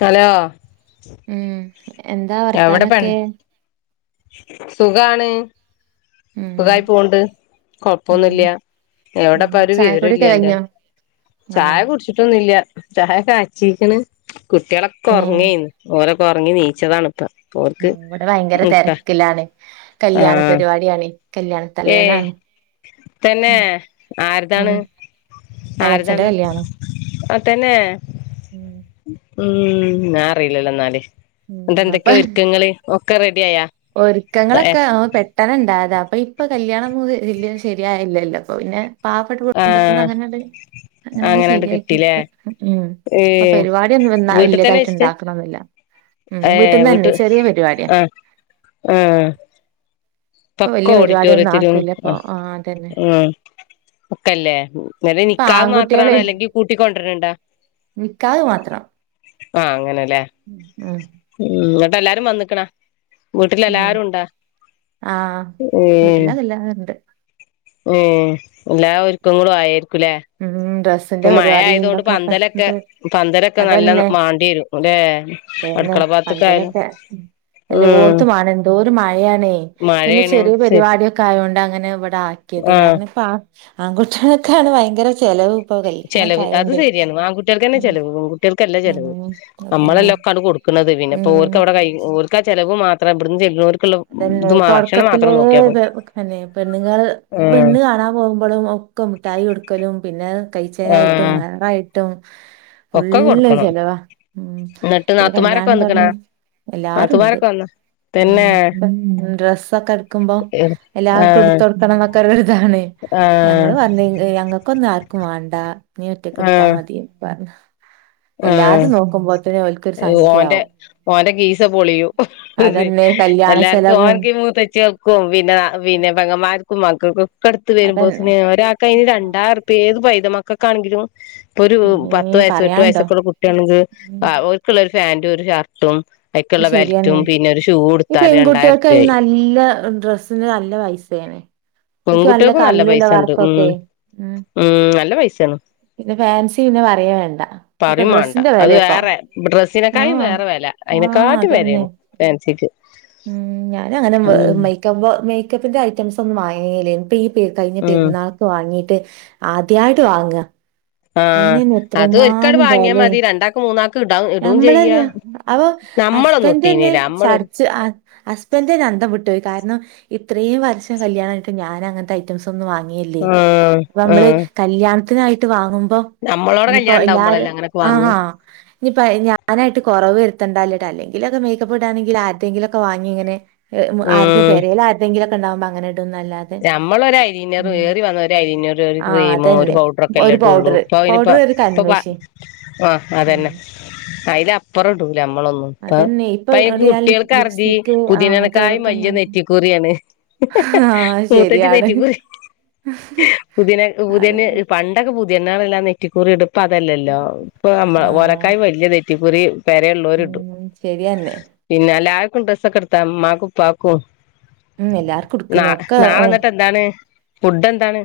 Hello ഉം എന്താ എവിടെ പെണ് വർത്താനൊക്കെ സുഖാണ് ഉം സുഖമായി പോണ്ട് ഉം കൊഴപ്പൊന്നുംല്ല ഉം എവിടപ്പ ഒരു വിവരം ഇല്ല ചായക്കുടിയൊക്കെ അന്റെ കഴിഞ്ഞോ ആഹ് ചായ കുടിച്ചിട്ടൊന്നുംല്ല ചായ കാച്ചീക്ക്ണ് കുട്ടികളൊക്കെ ഉം ഉം. ഉറങ്ങേന്ന് ഓല് ഉറങ്ങി നീച്ചതാണ ഇപ്പ ഓർക്ക് ഇവിടെ ഭയങ്കര മുട്ട തിരക്കിലാണ് കല്യാണ് ആഹ് പരിപാടിയാണ് കല്യാണ ഏ തലേന്നാണ് തന്നെ ആര് ഉം താണ് എളച്ചന്റെ ആര്താണ് കല്യാണം ആ തന്നെ ഉം ഉം ഞാൻ അറിയില്ലല്ലോ എന്നാല് ന്നിട്ട് ഉം അപ്പൊ എന്തൊക്കെയ ഒരുക്കങ്ങള് ഒക്കെ റെഡ ഒരുക്കങ്ങളൊക്കെ പെട്ടെന്ന് ഇണ്ടായതാ ഇപ്പൊ കല്യാണം എല്ലാം ശരിയായില്ലല്ലോ അപ്പൊ പിന്നെ പാവപ്പെട്ട കുടുംബത്തിന്ന് ആഹ് അങ്ങനട് അങ്ങനെയ അങ്ങനാണ്ട് ശരിയാക്കി കിട്ടീല്ലേ ഉം അപ്പൊ ഏഹ് പരിപാടിയ ഒന്നും വീട്ടിൽ തന്നെ വലിയതായിട്ട് വെച്ചിട്ട് ഇണ്ടാക്കണെന്നില്ല. ഉം വീട്ടന്ന് തന്നെ ചെറിയ പരിപാടിയാ ആാാ ഇപ്പൊ പക്ക വല്യ പരിപാടിയൊന്നും ഓഡിറ്റോറിയത്തിലും ആക്കൂല ഇപ്പൊ ആ അതന്നെ [unintelligible] [unintelligible] ഇപ്പൊ നിക്കാഹ് ആൺകുട്ടികളെ മാത്രാണോ അല്ലെങ്കിൽ കൂട്ടിക്കൊണ്ടുവരണ്ടോ നിക്കാഹ് മാത്രം ആഹ് അങ്ങനല്ലേ ഉം ഉം എന്ന്‌ട്ട് എല്ലാരും വന്നിക്കണാ വീട്ടിൽ എല്ലാരും ഉണ്ടാ ആ വീട്ടില് അതെല്ലാണ്ട് ഉം എല്ലാ ഒരുക്കങ്ങളും ആയി ഉം ഡ്രെസ്സ് ഇപ്പൊ മഴ ആയത കൊണ്ട് പന്തലൊക്കെ പന്തലൊക്കെ നല്ല അതന്നെ വാണ്ടി വരും അല്ലെ അതന്നെ അടുക്കള ഭാഗത്തൊക്കെ ആയാലും പന്തലൊക്കെ അല്ലെ ഉം ഓർത്തു [unintelligible] എന്തോരു മഴയാണേ പിന്നെ മഴയാണ് ചെറിയ ശരി പരിപാടിയൊക്കെ ആയൊണ്ട് അങ്ങനെ ഇവിടെ ആക്കിയത് ആഹ് കാരണം ഇപ്പം ആ ആൺകുട്ടികൾക്കൊക്കെയാണ് ഭയങ്കര ചെലവും ചെലവ് അത് ശെരിയാണ് ആൺകുട്ടികൾക്ക് തന്നെ ചെലവ് പെൺകുട്ടികൾക്ക് കല്ലേ ചിലവ് ഉം അതന്നെ നമ്മളെല്ലാം ഒക്കാണ് കൊടുക്കുന്നത് ഉം പിന്നെവിടെ ചിലവ് മാത്ര ഇവിടുന്ന് ചെല്ലാണോർ അതന്നെ തുടക്കത്തിലെ പിന്നെ പെണ്ണുങ്ങള് ആഹ് പെണ്ണ് കാണാൻ പോകുമ്പോഴും ഒക്കെ മുഠായി കൊടുക്കലും പിന്നെ കൈച്ചേനായിട്ടും ആഹ് മെഹറായിട്ടും ഒക്കെ ഫുള്ള് കൊടുക്കണം ചെലവാ ഉ എന്നിട്ട് പിന്നെ നാത്തുമാരൊക്കെ കല്യാണം പറഞ്ഞു വന്നിക്കണാ എല്ലാരും ഉണ്ട് നാത്തുമാരൊക്കെ വന്ന ഉം തന്നെ മ്മ് ഡ്രസ്സൊക്കെ എടുക്കുമ്പോ ആഹ് എല്ലാവർക്കും എടുത്ത് കൊടുക്കണം എന്നൊക്കെരിതാണ് ഞങ്ങ ആഹ് [unintelligible] ഞങ്ങൾക്കൊന്നും ആർക്കും വേണ്ട നീ ഒറ്റക്കെടുത്താ മതിന്ന് പറഞ്ഞ് ആഹ ഓൽക്കൊരു ഓന്റെ സംഖ്യയാവും ഓന്റെ ഗീസ പൊളിയൂ ഹിഹാ അതന്നെ കല്യാണ എല്ലാർക്കും ചെലവും ഓനക്ക് മൂത്തച്ചികൾക്കും പിന്നെ പിന്നെ പെങ്ങമാർ മക്കൾക്കൊക്കെ അടുത്ത് വരുമ്പോ സ്നേഹം അതന്നെ ഒരാൾക്ക് അതിന് രണ്ടാറുപ്യ ഏത് പൈത മക്കക്കാണെങ്കിലും ഇപ്പൊ ഒരു പിന്നേ പത്ത് വയസ്സും എട്ടു പറയാണ്ടോ വയസ്സൊക്കെ ഉള്ള കുട്ടിയാണെങ്കിൽ ഉം ഓർക്കുള്ള ഒരു പാന്റും ഒരു ഷർട്ടും അയ്ക്കുള്ള ബെൽറ്റും ശെരിയാന്നേ പിന്നെ ഒരു ഷൂ ഈ എടുത്താല് പെൺകുട്ടികൾക്കെ രണ്ടായിറുപ്യായി നല്ല ഡ്രസ്സിന്റെ നല്ല പൈസയാനേ പെൺകുട്ടികൾക്കും നല്ല പൈസ ഉണ്ട് ഉം ഉം നല്ല പൈസാണ് പിന്നെ ഫാൻസി പിന്നെ പറയേ വേണ്ട ഒക്കെ പറയും വേണ്ട ഡ്രസ്സിന്റെ അത് വെലയാപ്പൊ വേറെ ഡ്രെസ്സിനെക്കായും ആഹ് വേറെ വില അതിന [unintelligible] [unintelligible] ഉ ഞാൻ അങ്ങനെ മേ മേക്കപ്പിന്റെ ഐറ്റംസ് ഒന്നും വാങ്ങല്ലേ കഴിഞ്ഞ ഉം പെരുന്നാൾക്ക് വാങ്ങിട്ട് ആദ്യായിട്ട് വാങ്ങാ ആഹ് അയിന്നനെ അത് ഒരിക്കട് വാങ്ങിയാ എത്രങ്ങാണ്ടാല്ലേ മതി രണ്ടാക്ക് മൂന്നാക്ക് ഇടാ ഇടും ചെയ്യാ ഞമ്മളന്നെ അവ നമ്മളൊന്നും ഹസ്ബൻഡ തന്നെ ഇട്ടീന്നില്ല നമ്മളൊരു ചടച്ച് ഹസ്ബൻഡ തന്നെ അന്തം വിട്ടുപോയി കാരണം ഇത്രയും വർഷം കല്യാണമായിട്ട് ഞാൻ അങ്ങനത്തെ ഐറ്റംസ് വാങ്ങല്ലേ ആഹ് നമ്മ ആഹ് കല്ല്യാണത്തിനായിട്ട് വാങ്ങുമ്പോ ഇ നമ്മളോടെ ഇനിപ്പോ കല്യാണം ഉണ്ടാവുമ്പോളല്ലേ എല്ലാരും അങ്ങനൊക്കെ വാങ്ങ ആഹാ ഇനിപ്പോ ഞാനായിട്ട് കൊറവ് വരു ത്തണ്ടാലിട്ട് അല്ലെങ്കിലൊക്കെ മേക്കപ്പ് ഇടാെങ്കിൽ ആരെെങ്കിലൊക്ക വാങ്ങെ പേരൽ ആരെങ്കിലുമൊക്കെ ഉണ്ടാവുമോ അങ്ങനെ ഇടുംന്നല്ലാതെ നമ്മളൊ ഒരുഐലീനർ ഉം ഏറി വന്ന ഒരു എയെലെണർ ഒരു ആ ക്രീമോ ഒരു അതന്നെ പൗഡറ ഒക്കെ എല്ല ഒരു ഇട്ടും ഉള്ളു പൗഡർ അപ്പം അയിനിപ്പൊ പൗഡർ ഒരു ഇപ്പ കൺമഷി ആ ഉം അതന്നെ ആ അതിലപ്പുറം ഉണ്ട് നമ്മളൊന്നും ഇപ്പ അതന്നെ ഇപ്പൊ എടി ആ ലിപ് കുട്ടികൾക്ക് അർതി ലിപ്സ്റ്റിക് ആ അങ്ങനത്തെ ഓരോക്കെ പുതിനനക്കായവലിയ മാറ്റം നെറ്റിക്കൂറിയാണ് [unintelligible] ആ മൂത്തച്ചി ശരിയാണ് തേറ്റിക്കറി പുതിന അതെ പുതിയേണ് പണ്ടൊക്കെ പുതി ഇണാണല്ലാം നെറ്റിക്കുറി എടുപ്പ് അതല്ലല്ലോ ഇപ്പ നമ്മ ആ ഓരക്കായ വല്യ നെറ്റിക്കുറി പേരെയുല്ലൊരു ഇടും ഉം ശരിയന്നെ പിന്നെ എല്ല ആർക്കും ഡ്രസ്സൊക്കെ എടുത്താ ഉമ്മാക്കും ഉപ്പാക്കും ഉ എല്ലാർക്കും ന നാളെ എന്നിട്ട് എന്താണ് ഫുഡ് എന്താണ്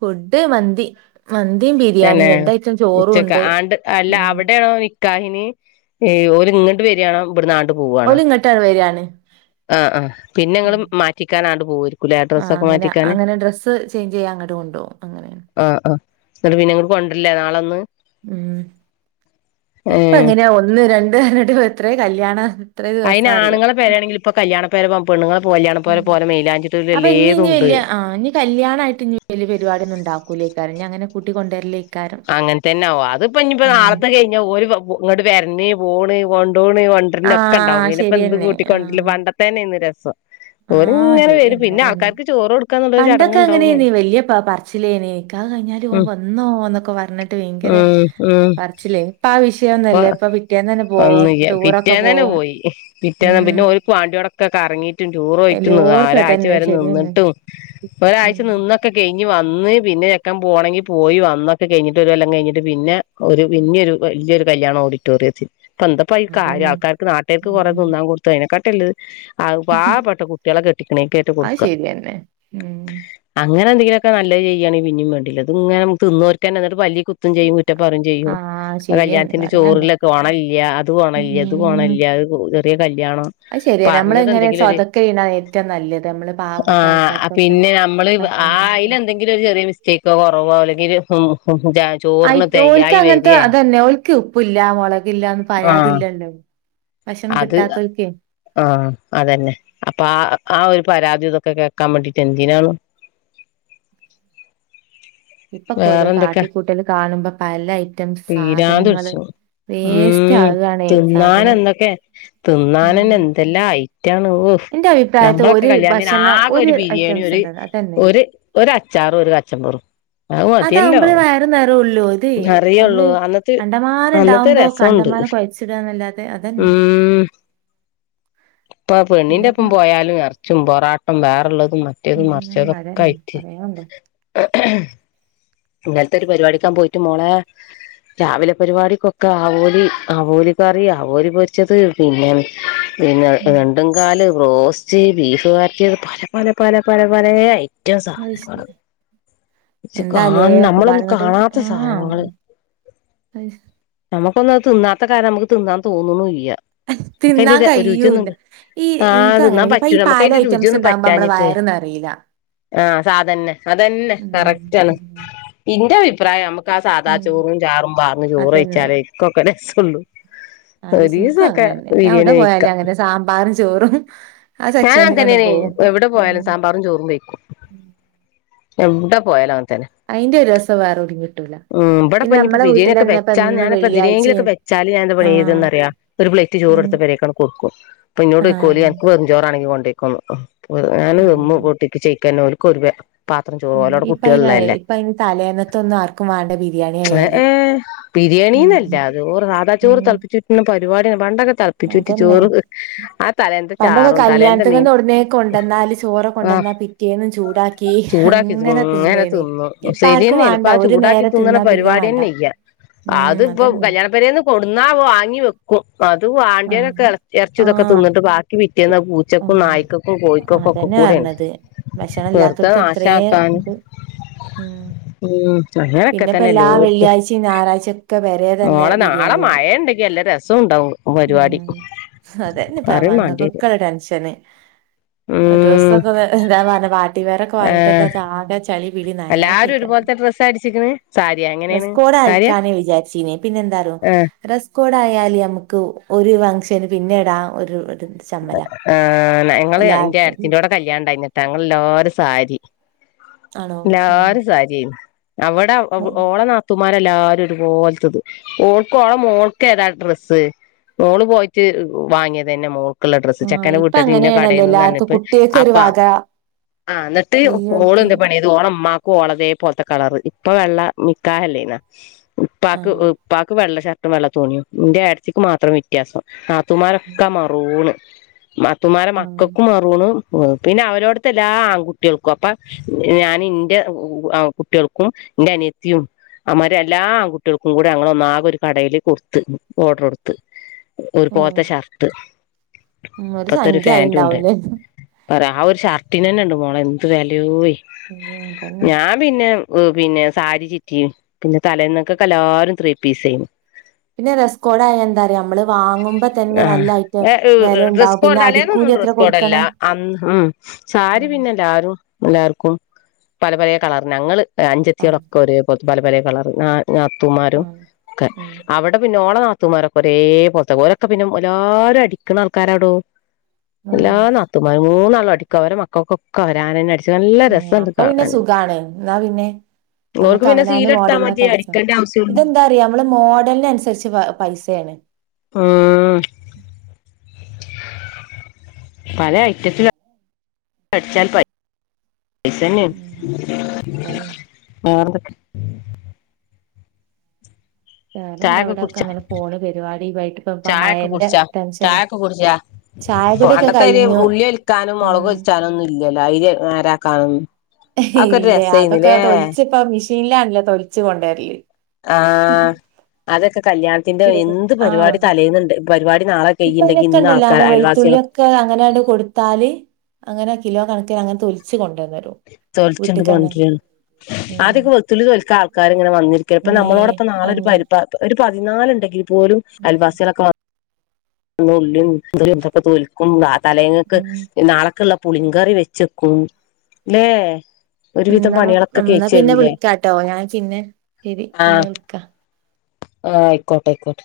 ഫുഡ് മന്തി മന്തിയും ബിരിയാണിയ പിന്നെ രണ്ടായിട്ടം ചോറും ഉണ്ട് ഉ ഓ നിക്കാഹിനി ഓര് ഇങ്ങണ്ട് വേരാണോ ഇവിടുന്നാ പൂവാണ ഓല് ഇങ്ങോട്ടാണ് വരികയാണ് ആ ആ ഉം. പിന്നങ്ങളും മാറ്റിക്കാനാണ്ട് പൂവല് ആ അങ്ങന അങ്ങനെ ഡ്രസ്സ് ചേഞ്ച് ചെയ്യാ അങ്ങട്ട് കൊണ്ടൊവും അങ്ങനെയ ആഹ് ആഹ് എന്നിട്ട് പിന്നങ്ങട്ട് കൊണ്ട്ര്ല്ല നാളൊന്നു ഉം ഇപ്പ ഏഹ് എങ്ങനെയ ഒന്ന് രണ്ട് പറ്ഞ്ഞിട്ട് എത്രയൊ കല്യാണ അയിന് ആണ്ങ്ങള് പെഴയാണങ്കി ഇപ്പ കല്യാണ പെരവം പെണ്ങ്ങളപോലെയാണ് [unintelligible] അപ്പ ഇനി ഇനി വല്യ ആ ഇനി കല്യാണ ആയ്ട്ട് ഇനി വല്യ പെരിപാടി ഒന്നും ഉണ്ടാക്കൂലേക്കാര് ഞ അങ്ങെ കൂട്ടി കൊണ്ടരല് അങ്ങന് തന്നാവ അത്പ്പോ ഇനിയ്പ്പോ നാളത്തെ കൈഞ്ഞ ഒരു ഇങ്ങട്ട് വര്ണെ പോണ് കൊണ്ട് ണ്ടൂണ് ആ വണ്ടർലഒക്കെഇണ്ടാവും പിന്നിപ്പോ ശരി എന്ത് തന്നെ ആ കൂട്ടിക്കൊണ്ട്രല്ല് പണ്ടത്തെയനെ ആയ്ന്ന് രെസം ആ ഓരിങ്ങനെ ശരി വരും തന്നെ പിന്നെ പറയാണ്ടോ ആൾക്കാർക്ക് ചോറു കൊടു പണ്ടൊക്കെ അങ്ങനെയാര്നീ വെല്യ പ പറ്ച്ചിലേനെ ഇക്കാഹ് കൈഞ്ഞാലു ഉം പോമ്പോ വന്നോന്നൊക്ക പറ്ഞ്ഞിട്ട് വിങ്കരെ ഉം ഉം പർചിലെ ഇപ്പാ ഇപ്പൊ വിഷയൊന്നില്ല ഇപ്പ പിറ്റേന്ന് പോവും ഒന്നുല്ല പിറ്റേന്ന് തന്നെ പോവും പോയി പിറ്റേന്ന് പിന്നെ ഉം ഒരു [unintelligible] ടൂറുയ്റ്റന്ന് ആ എല്ലോടത്തും ഒരാഴ്ച അതന്നെ വരെ ശരി തന്നെ നിന്നിട്ടും ഉം ഒരാഴ്ച നിന്നൊക്കെ കൈഞ്ഞ് വന്ന് പിന്നെ യെക്കൻ പോണെങ്കി പോയി വന്ന ഒക്കെ കൈഞ്ഞിട്ട് വരു എല്ലാ കൈഞ്ഞിട്ട് പിന്നെ ഒരു വെന്യൊരു വല്യോരു കല്യാണ ഓഡിറ്റോറിയത്തി ഇപ്പ എന്തപ്പ ഈ കാര്യ അതന്നെ ആൾക്കാർക്ക് നാട്ടേറ്ക്ക് കൊറേ ഉം തിന്നാ കൊടട്ത്തു കൈഞ്ഞ കർട്ടല്ലത് ആ പാ പെട്ട കുട്ടിയളെ കെട്ടിക്കണെക് ആയ്ട്ട് അത് കൊട്ക്ക ശരി തന്നെ ഉം അങ്ങനെന്തേ ഇയ്നോക്കെ നല്ലയ്യെയാണെ പിന്നേം വേണ്ടല്ല ഇതിങ്ങെ മ് തിന്നോറ്ക്ക് എന്നിട്ട് പല്ലി കുത്തും ചെയ്യും കുറ്റപ്പറ്യും ചെയ്യും ആ അ ശരി തന്നെ കല്യാണ്ത്തിന്റെ പറയാണ്ടോ ചോറ്ണ്ലൊക്കെ ഒണ ഇല്ല്യ അത് കൊണവില്ല്യ ഇത് ഉം. കൊണവില്ല്യ അ കല്യാണം അത് ശരിയാ. പറഞ്ഞത് നമ്മളിങ്ങനെ എന്തെങ്കിലു ഒര് സ്വതക്കെ ചെയ്യണതാണ് ഏറ്റവും നല്ലത്. നമ്മള് ആ പാവപ്പെട്ട ആൾക്കാർക്കൊക്കെ അപ്പിനെ നമ്മള് ആ ഭക്ഷണം കൊടുക്കാൻ. അയ്നെന്തെങ്കിലു ഒരു ചെറിയ മിസ്റ്റേക്കോ കൊറവോ അല്ലെങ്കില് ഉം ആയ്ട്ട് ഓള്ക് അങ്ങന്ത്തെ അതന്നെ ഓള്ക്ക് ഉപ്പ്ല്ല മൊളകില്ലന്ന് ആഹ് പരാതിയില്ലല്ലോ ഭക്ഷണം കിട്ടാത്തോൽക്കെ ആ അതന്നെ അപ്പ ആ ആ ഒരു പരാതി ഇതുക്കെ കേക്കാബേണ്ടിട്ട് എന്തിനാണ് [unintelligible] ഇപ്പക്കോരോ വേറെ എന്തൊക്കെ കാട്ടിക്കൂട്ടല് കാണുമ്പ പല ഐറ്റം പിരാന്ത് സാധനങ്ങള് പിടിച്ചു വേസ്റ്റ് ഉം ആകാണേ സാധനം. തിന്നാനെന്തൊക്കെ ഉം. തിന്നാനനെന്തെല്ലാം ആയ് റ്റാണ് ഓ എന്റെ അഭിപ്രായത്തിൽ നമ്മളൊക്കെ ഒരു കല്യാണന് ഭക്ഷണം ആകെ ഒരു ബിരിയാണി ഐറ്റംസ് ഉണ്ടല്ലോ അതന്നെ. ഒര് ഒരച്ചാറും ഒരു കച്ചമ്പറും അമതിയല്ലോ അതാവുമ്പളേ വയറ് നിറയുള്ളൂ. ഇത് നമ്മള് അറിയഒള്ളൂ അന്നത്തെ കണ്ടമാനം അന്നത്തെ ഉണ്ടാവുമ്പോ രെസൊണ്ട് കണ്ടമാനം കുഴച്ചിടുകന്നല്ലാതെ അതന്നെ. ഉം ഇപ്പ ആ പെണ്ണിന്റെപ്പം പിന്നെപ്പോ പോയാലു [unintelligible] ച്ചും പൊറാട്ടം വേറൊള്ളതും മറ്റേതും ഉം മറ്ച്ചതൊക്കെ അതന്നെ ആയിട്ട് പറയാനുണ്ടോ [inaudible] ഇങ്ങന്ത്തെ ഒരു പരിപാടിക്കാ പോയ്ട്ട് മോളെ രാവിലെ പരിപാടിക്കൊക്ക ആവോലി ആവോലിക്കാ രി ആവോലി പൊര്ച്ചത് പിന്നെ പിന്നെ ഉം രണ്ടുംകാല് റോസ്റ്റ് ബീഫ് വര്റ്റിത് പല പല പല പല പലേ പറ്റിയ അത് ശരി സധന്ങ്ള് ശെ കാ എന്താലേ നമ്മളൊന്നു ഒക്കെപാടങ്ങട്ട് കാണാത്ത ആഹ് സാനങ്ങള് അത് ശരി. നമ്മക്കൊന്നു അത് തിന്നാത്ത കാര്ണും നമുക്ക് തിന്നാന് തോന്നുന്നു ഇല്ല തിന്നാൻ നമക്കയന്റിത് കഴിയൂല്ല ഒരുചിയൊന്നുണ്ട് ഈ ആ തിന്നാ ഇൻക്കങ്ങനെ ഇപ്പ ഈ പറ്റൂല പാല് നമ്മക്കയ്ന്റെ ഐറ്റംസ് രുചിയൊന്നും ഉണ്ടാകുമ്പോ നമ്മളെ പറ്റാഞ്ഞിട്ടേ വയറ് നെറീല്ല ആ സാധന്നെ അതന്നെ ഉം കറക്റ്റാണ് ഉം ഇന്റെ അബിപ്രായം നമുക് ക്ക സാദാ ഉം ചോറും ചാറും [unintelligible] ചോറു അതന്നെ കൈചാലെ ഇക്കൊകെ വെസ്സുള്ളു അ സുഖാ അങ്ങനെ ഞാ എവ്ടെ പോയാലും അങ്ങനെ സാമ്പാറും ചോറും ആ സെക്ഷനിലാണ് പോവു എവ്ടെ പോയാലും സാമ്പാറും ചോറും കയ്ക്കും എവ്ടെ പോയാലു അങ്ങ് അയ്ന്റെ രെസം വേറെവ്ടേം കിട്ടൂല ഉം ഇബ്ടെ പിന്നെ പിന്നിപ്പോ നമ്മളെ ബിരിയാണി വീട്ടിലന്നെ ഇപ്പ ഒക്കെവെചാ എന്നും ഞാനപ്പ വെള്ളിയാഴ്ചിം എന്തിനെങ്കിലൊക്കെവെച്ചാല് ഞന്താ ആഹ് പണിചെയ്തന്നറിയ ഒരു പ്ലേറ്റ് ചോ ഉം [unintelligible] കൊട്ക്കും ഇപ്പോ എന്നോട് [unintelligible] ആഹ് എക്ക് വെറുംചോണങ്കി വെണ് ആഹ് ഞാന്ട്ടിക്ക് ചക്കല പത്രം ഉം ചോറ് [unintelligible] പോലോ ഇപ്പ [unintelligible] അയിന് ള്ളല്ലേ ഇപ്പ അയിന് തലേന്നത്തൊന്നും ആർക്കും വേണ്ട ബിരിയാണി ഏ ആയാല് ഏ ബിരിയാണീന്നല്ല ഉം അത് ഓ രാധാ [unintelligible] ചോറ് ഉം തളപ്പിച്ചൂറ്റണം അതന്നെ ആ തലേന്ത പണ്ടൊക്കെ ചാറും തലേന്ത കല്യാണത്തിന്ന് മീൻ എവടന്നേലും കൊണ്ടന്നാല് ചോറ് റ് ആ കൊണ്ടന്നാ പിറ്റേന്നും ചൂടാക്കി അങ്ങനെ അങ്ങനെ തിന്നേനി തിന്നും ഇപ്പ ആർക്കും ശരിയന്നെയാണ് ഇപ്പ വേണ്ട ആ ഒരു ചൂടാക്കി നേരം തിന്നണ തിന്നാ പിന്നെ വേണ്ട പരിപാട്യന്നെ ഇല്ല അത് ഉം ഇപ്പൊ അതന്നെ കല്യാണപ്പെരേന്ന് കൊടുന്നാ വാങ്ങി വെക്കും അത് വണ്ട്യേനൊക്കെ ആഹ് ഇറച്ചി ഇതൊക്കെ ആഹ് തിന്നിട്ട് ബാക്കി പിറ്റേന്ന് പൂച്ചക്കും ആഹ് നായക്കൊക്കെ കോഴിക്കൊക്കെ അതന്നെ കൂടെണ് പറഞ്ഞത് ഭക്ഷണം വെറുതെ ഇല്ലാത്തോർക്ക് എത്രയും നാശാക്കാൻ ഇത് ഉം ഉം അങ്ങനൊക്കെ പിന്നെ ഇപ്പ തന്നെ എല്ലാ എല്ലോർത്തും വെള്ളിയാഴ്ചയും ഞായറാഴ്ചയും ഒക്കെ പെരേ തന്നെ മോളെ നാളെ ബിരിയാണിയാണ് മഴണ്ടെങ്കില്ലേ നല്ല രസോണ്ടാവും ഉം അതന്നെ പങ്ങക്ക മാണ്ടിയത് കുക്കള [unintelligible] ടെൻഷന് ഉം ഡ്രസ്സൊക്കെ ദാ പറഞ്ഞിട്ട് പാർട്ടി വെയറൊക്കെ ആ വാങ്ങീട്ടൊക്കെ ചളിപിളി എല്ലാരും നട്ടേക്ക [unintelligible] ഒരുപോലത്തെ ഡ്രസ്സ് അടിച്ചിക്കണ് സാരിയാ എങ്ങനെയാണ് ഡ്രസ്സ് കോഡ് സാരിയാ ആക്കാന്ന് വിചാരിച്ചീനി പിന്നെ ആ ഡ്രസ്സ് കോഡ് ആയാല് നമ്മക്ക് ഒരു ഫംഗ്ഷന് പിന്നെ ഇടാനൊരു ആ ഞങ്ങള് ഇന്റെ എല്ലാർക്കും ഏടത്തീന്റോടെ കല്യാണം ഇണ്ടായിനിട്ടാ ഞങ്ങള് എല്ലാരും സാരി ആണോ ഉം എല്ലാരും സാരി ആയിരുന്ന് അവിടെ ഓളെ നാത്തൂമാര് എല്ലാരും ഒരുപോലത്തത് ഓൾക്കും ആ മോൾക്കും ഏതാ ഡ്രസ്സ് മോള് പോയിട്ട് വാങ്ങിയതന്നെ മോൾ ക്കുള്ള ഡ്രസ്സ് ആഹ് ചെക്കനെ ഇപ്പൊ വീട്ടേര് ഇന്ന അങ്ങനെയാണല്ലോ കടേന്ന് എല്ലാർക്കും പറഞ്ഞിട്ട് കുട്ടികൾക്ക് ഒരു അപ്പ വക ആ എന്നിട്ട് ഓള് വല്യോർക്ക് എന്ത് പണിഎയ്തു ഓ ഉമ്മാക്കും ഓളതേ പോലത്തെ കളറാ ഉപ്പാക്ക് ആഹ് ഉപ്പാക്ക് വെള്ള ഷർട്ടും വെള്ള തുണിയും ഇന്റെ ഏടത്തിക്ക് മാത്രം വ്യത്യാസം നാത്ത നാത്തൂൻമാരൊക്കെ മറൂണ് നാത്തൂൻമാരെടെ ആഹ് മക്കൾക്കും മറൂണ് ഉം പിന്നെ അവരോട ഞാന് ഇൻ്റെ കുട്ട്യാൾക്കും ഇന്റെ അനിയത്തിയും അമാര് എല്ലാ ആൺകുട്ടികൾക്കും കൂടെ ഞങ്ങള് ആകെ ഒരു കടയില് കൊടുത്ത് ഓർഡർ കൊടുത്ത് ഒരുപോലത്തെ ഷർട്ട് ഉം ഒരു ഇപ്പത്തെ സംഖ്യ ഫാന്റും ഉണ്ട് ആയിണ്ടാവൂലേ പറ ആ ഒരു ഷർട്ടിനന്നെ ഇണ്ട് മോളെ എന്ത് വാലെയ് ഉം അതന്നെ ഉം പിന്നെ സാരി ചിറ്റിയും പിന്നെ തലേന്നക്കൊക്കെ എല്ലാരും ത്രീ പീസായിന്ന് പിന്നെ ഡ്രസ്സ്കോഡായ എന്താ അറിയോ നമ്മള് വാങ്ങുമ്പോ തന്നെ നല്ലായിട്ട് ഡ്രസ് വിലയുണ്ടാവും കോഡ് പിന്നെ തലേന്നൊന്നും അടിക്കൂലി എത്ര ഡ്രസ് കോഡല്ല കൊടുക്കണം അന്ന് ഉം സാരി ഉം പിന്നെ എല്ലാരും എല്ലാർക്കും പല പല കളറ് ഞങ്ങള് ആഹ് അനുജത്ത്യാളൊക്കെ ഒരേപോലത്തെ പല പല കളറ് നാ നാത്തൂമാരും ആഹ് ഒക്കെ ഉം അവിടെ പിന്നെ ഓളെ നാ നാത്തൂമാരൊക്കെ ഒരേപോലത്തെ ഓരൊക്കെ പിന്നെ എല്ലാരും അടിക്കണ ആൾക്കാരാടോ ഓ എല്ലാ നാത്തൂമാരും മൂന്നാളും അടിക്കും അവരെ മക്കൾക്കൊക്കെ അവരാരന്നെ അടിച്ചേ നല്ല ഉം രസം അപ്പൊ പിന്നെ സുഖാണ് എന്നാ പിന്നെ ഓർക്ക് നമ്മക്ക് പിന്നെ അവനാന് സീലെടുത്താൽ മോഡലിനൊക്കെ മതി അടിച്ച അടിക്കേണ്ട ആവശ്യള്ളൂ ഇതെന്താറിയാ നമ്മള് മോഡലിനനുസരിച്ച് പൈസെ ആണ് ഉം പല ഐറ്റത്തിലൊ അടിച്ചാൽ പറ്റ് ഉം അതന്നെ [unintelligible] വേറെന്തൊക്കെ? വേറെന്താ ചായൊക്ക ഇവിടെക്കെ കുടിച്ചാ? അങ്ങനെ പോണ് പരിപാടി വൈകിട്ട് ഇപ്പ ഇപ്പ ചായൊക്ക മഴന്റെ കുടിച്ചാ? ടെൻഷന് ചായൊക്ക കുടിച്ചാ? ചായകുടിയൊക്കെ [unintelligible] കഴിഞ്ഞു ഉള്ളി തൊലിക്കാനും മൊളക് ഉം തൊലിച്ചാനും ഒന്നും ഇല്ലല്ലോ അയിര് നേരം ആക്കാനും ഇല്ല അതൊക്കെ തൊലിച്ച് ഇപ്പ മിഷീനിലാണല്ലോ തൊലിച്ച് കൊണ്ട് വരല് ആഹ് അതൊക്ക കല്യാണത്തിന്റെ എന്ത് ആഹ് പരിപാടി തലേന്ന്ണ്ട് പരിപാടി നാളെ കൈയിണ്ടെങ്കി ഇന്ന് ആൾക്കാ അയൽവാസ്യാളൊക്ക അങ്ങനെ അങ്ങട് കൊടുത്താല് അങ്ങനെ കിലോ കണക്കിന് അങ്ങന തൊലിച്ച് കൊ തൊലിച്ചു അങ്ങട് [unintelligible] ഉം ആദ്യൊക്കെ വെളുത്തുള്ളി തൊലിക്കാൻ ആൾക്കാര് ഇങ്ങനെ വിന്നിരിക്ക ഇപ്പ നേ നമ്മളോടൊപ്പം നാളെ ഒരു അന്നെ പരിപാ ഒരു പതിനാല് ഇണ്ടെങ്കിൽ പോലും അൽവാസികളൊക്കെ വ [unintelligible] തൊലിക്കും നാളെ തലേങ്ങക്ക് ഉം നാളെക്ക്ള്ള പുളിങ്കറി വെച്ചു വെക്കും ല്ലേ ഒരുവിധം എന്നാ പണികളൊക്കെ എന്നാ കഴിച്ച് പിന്നെ തരൂല്ലേ വിളിക്കാട്ടോ ഞാൻ പിന്നെ ശരി പിന്നെ ആഹ് വിളിക്കാ ആഹ് ആയിക്കോട്ടെ അയിക്കോട്ടെ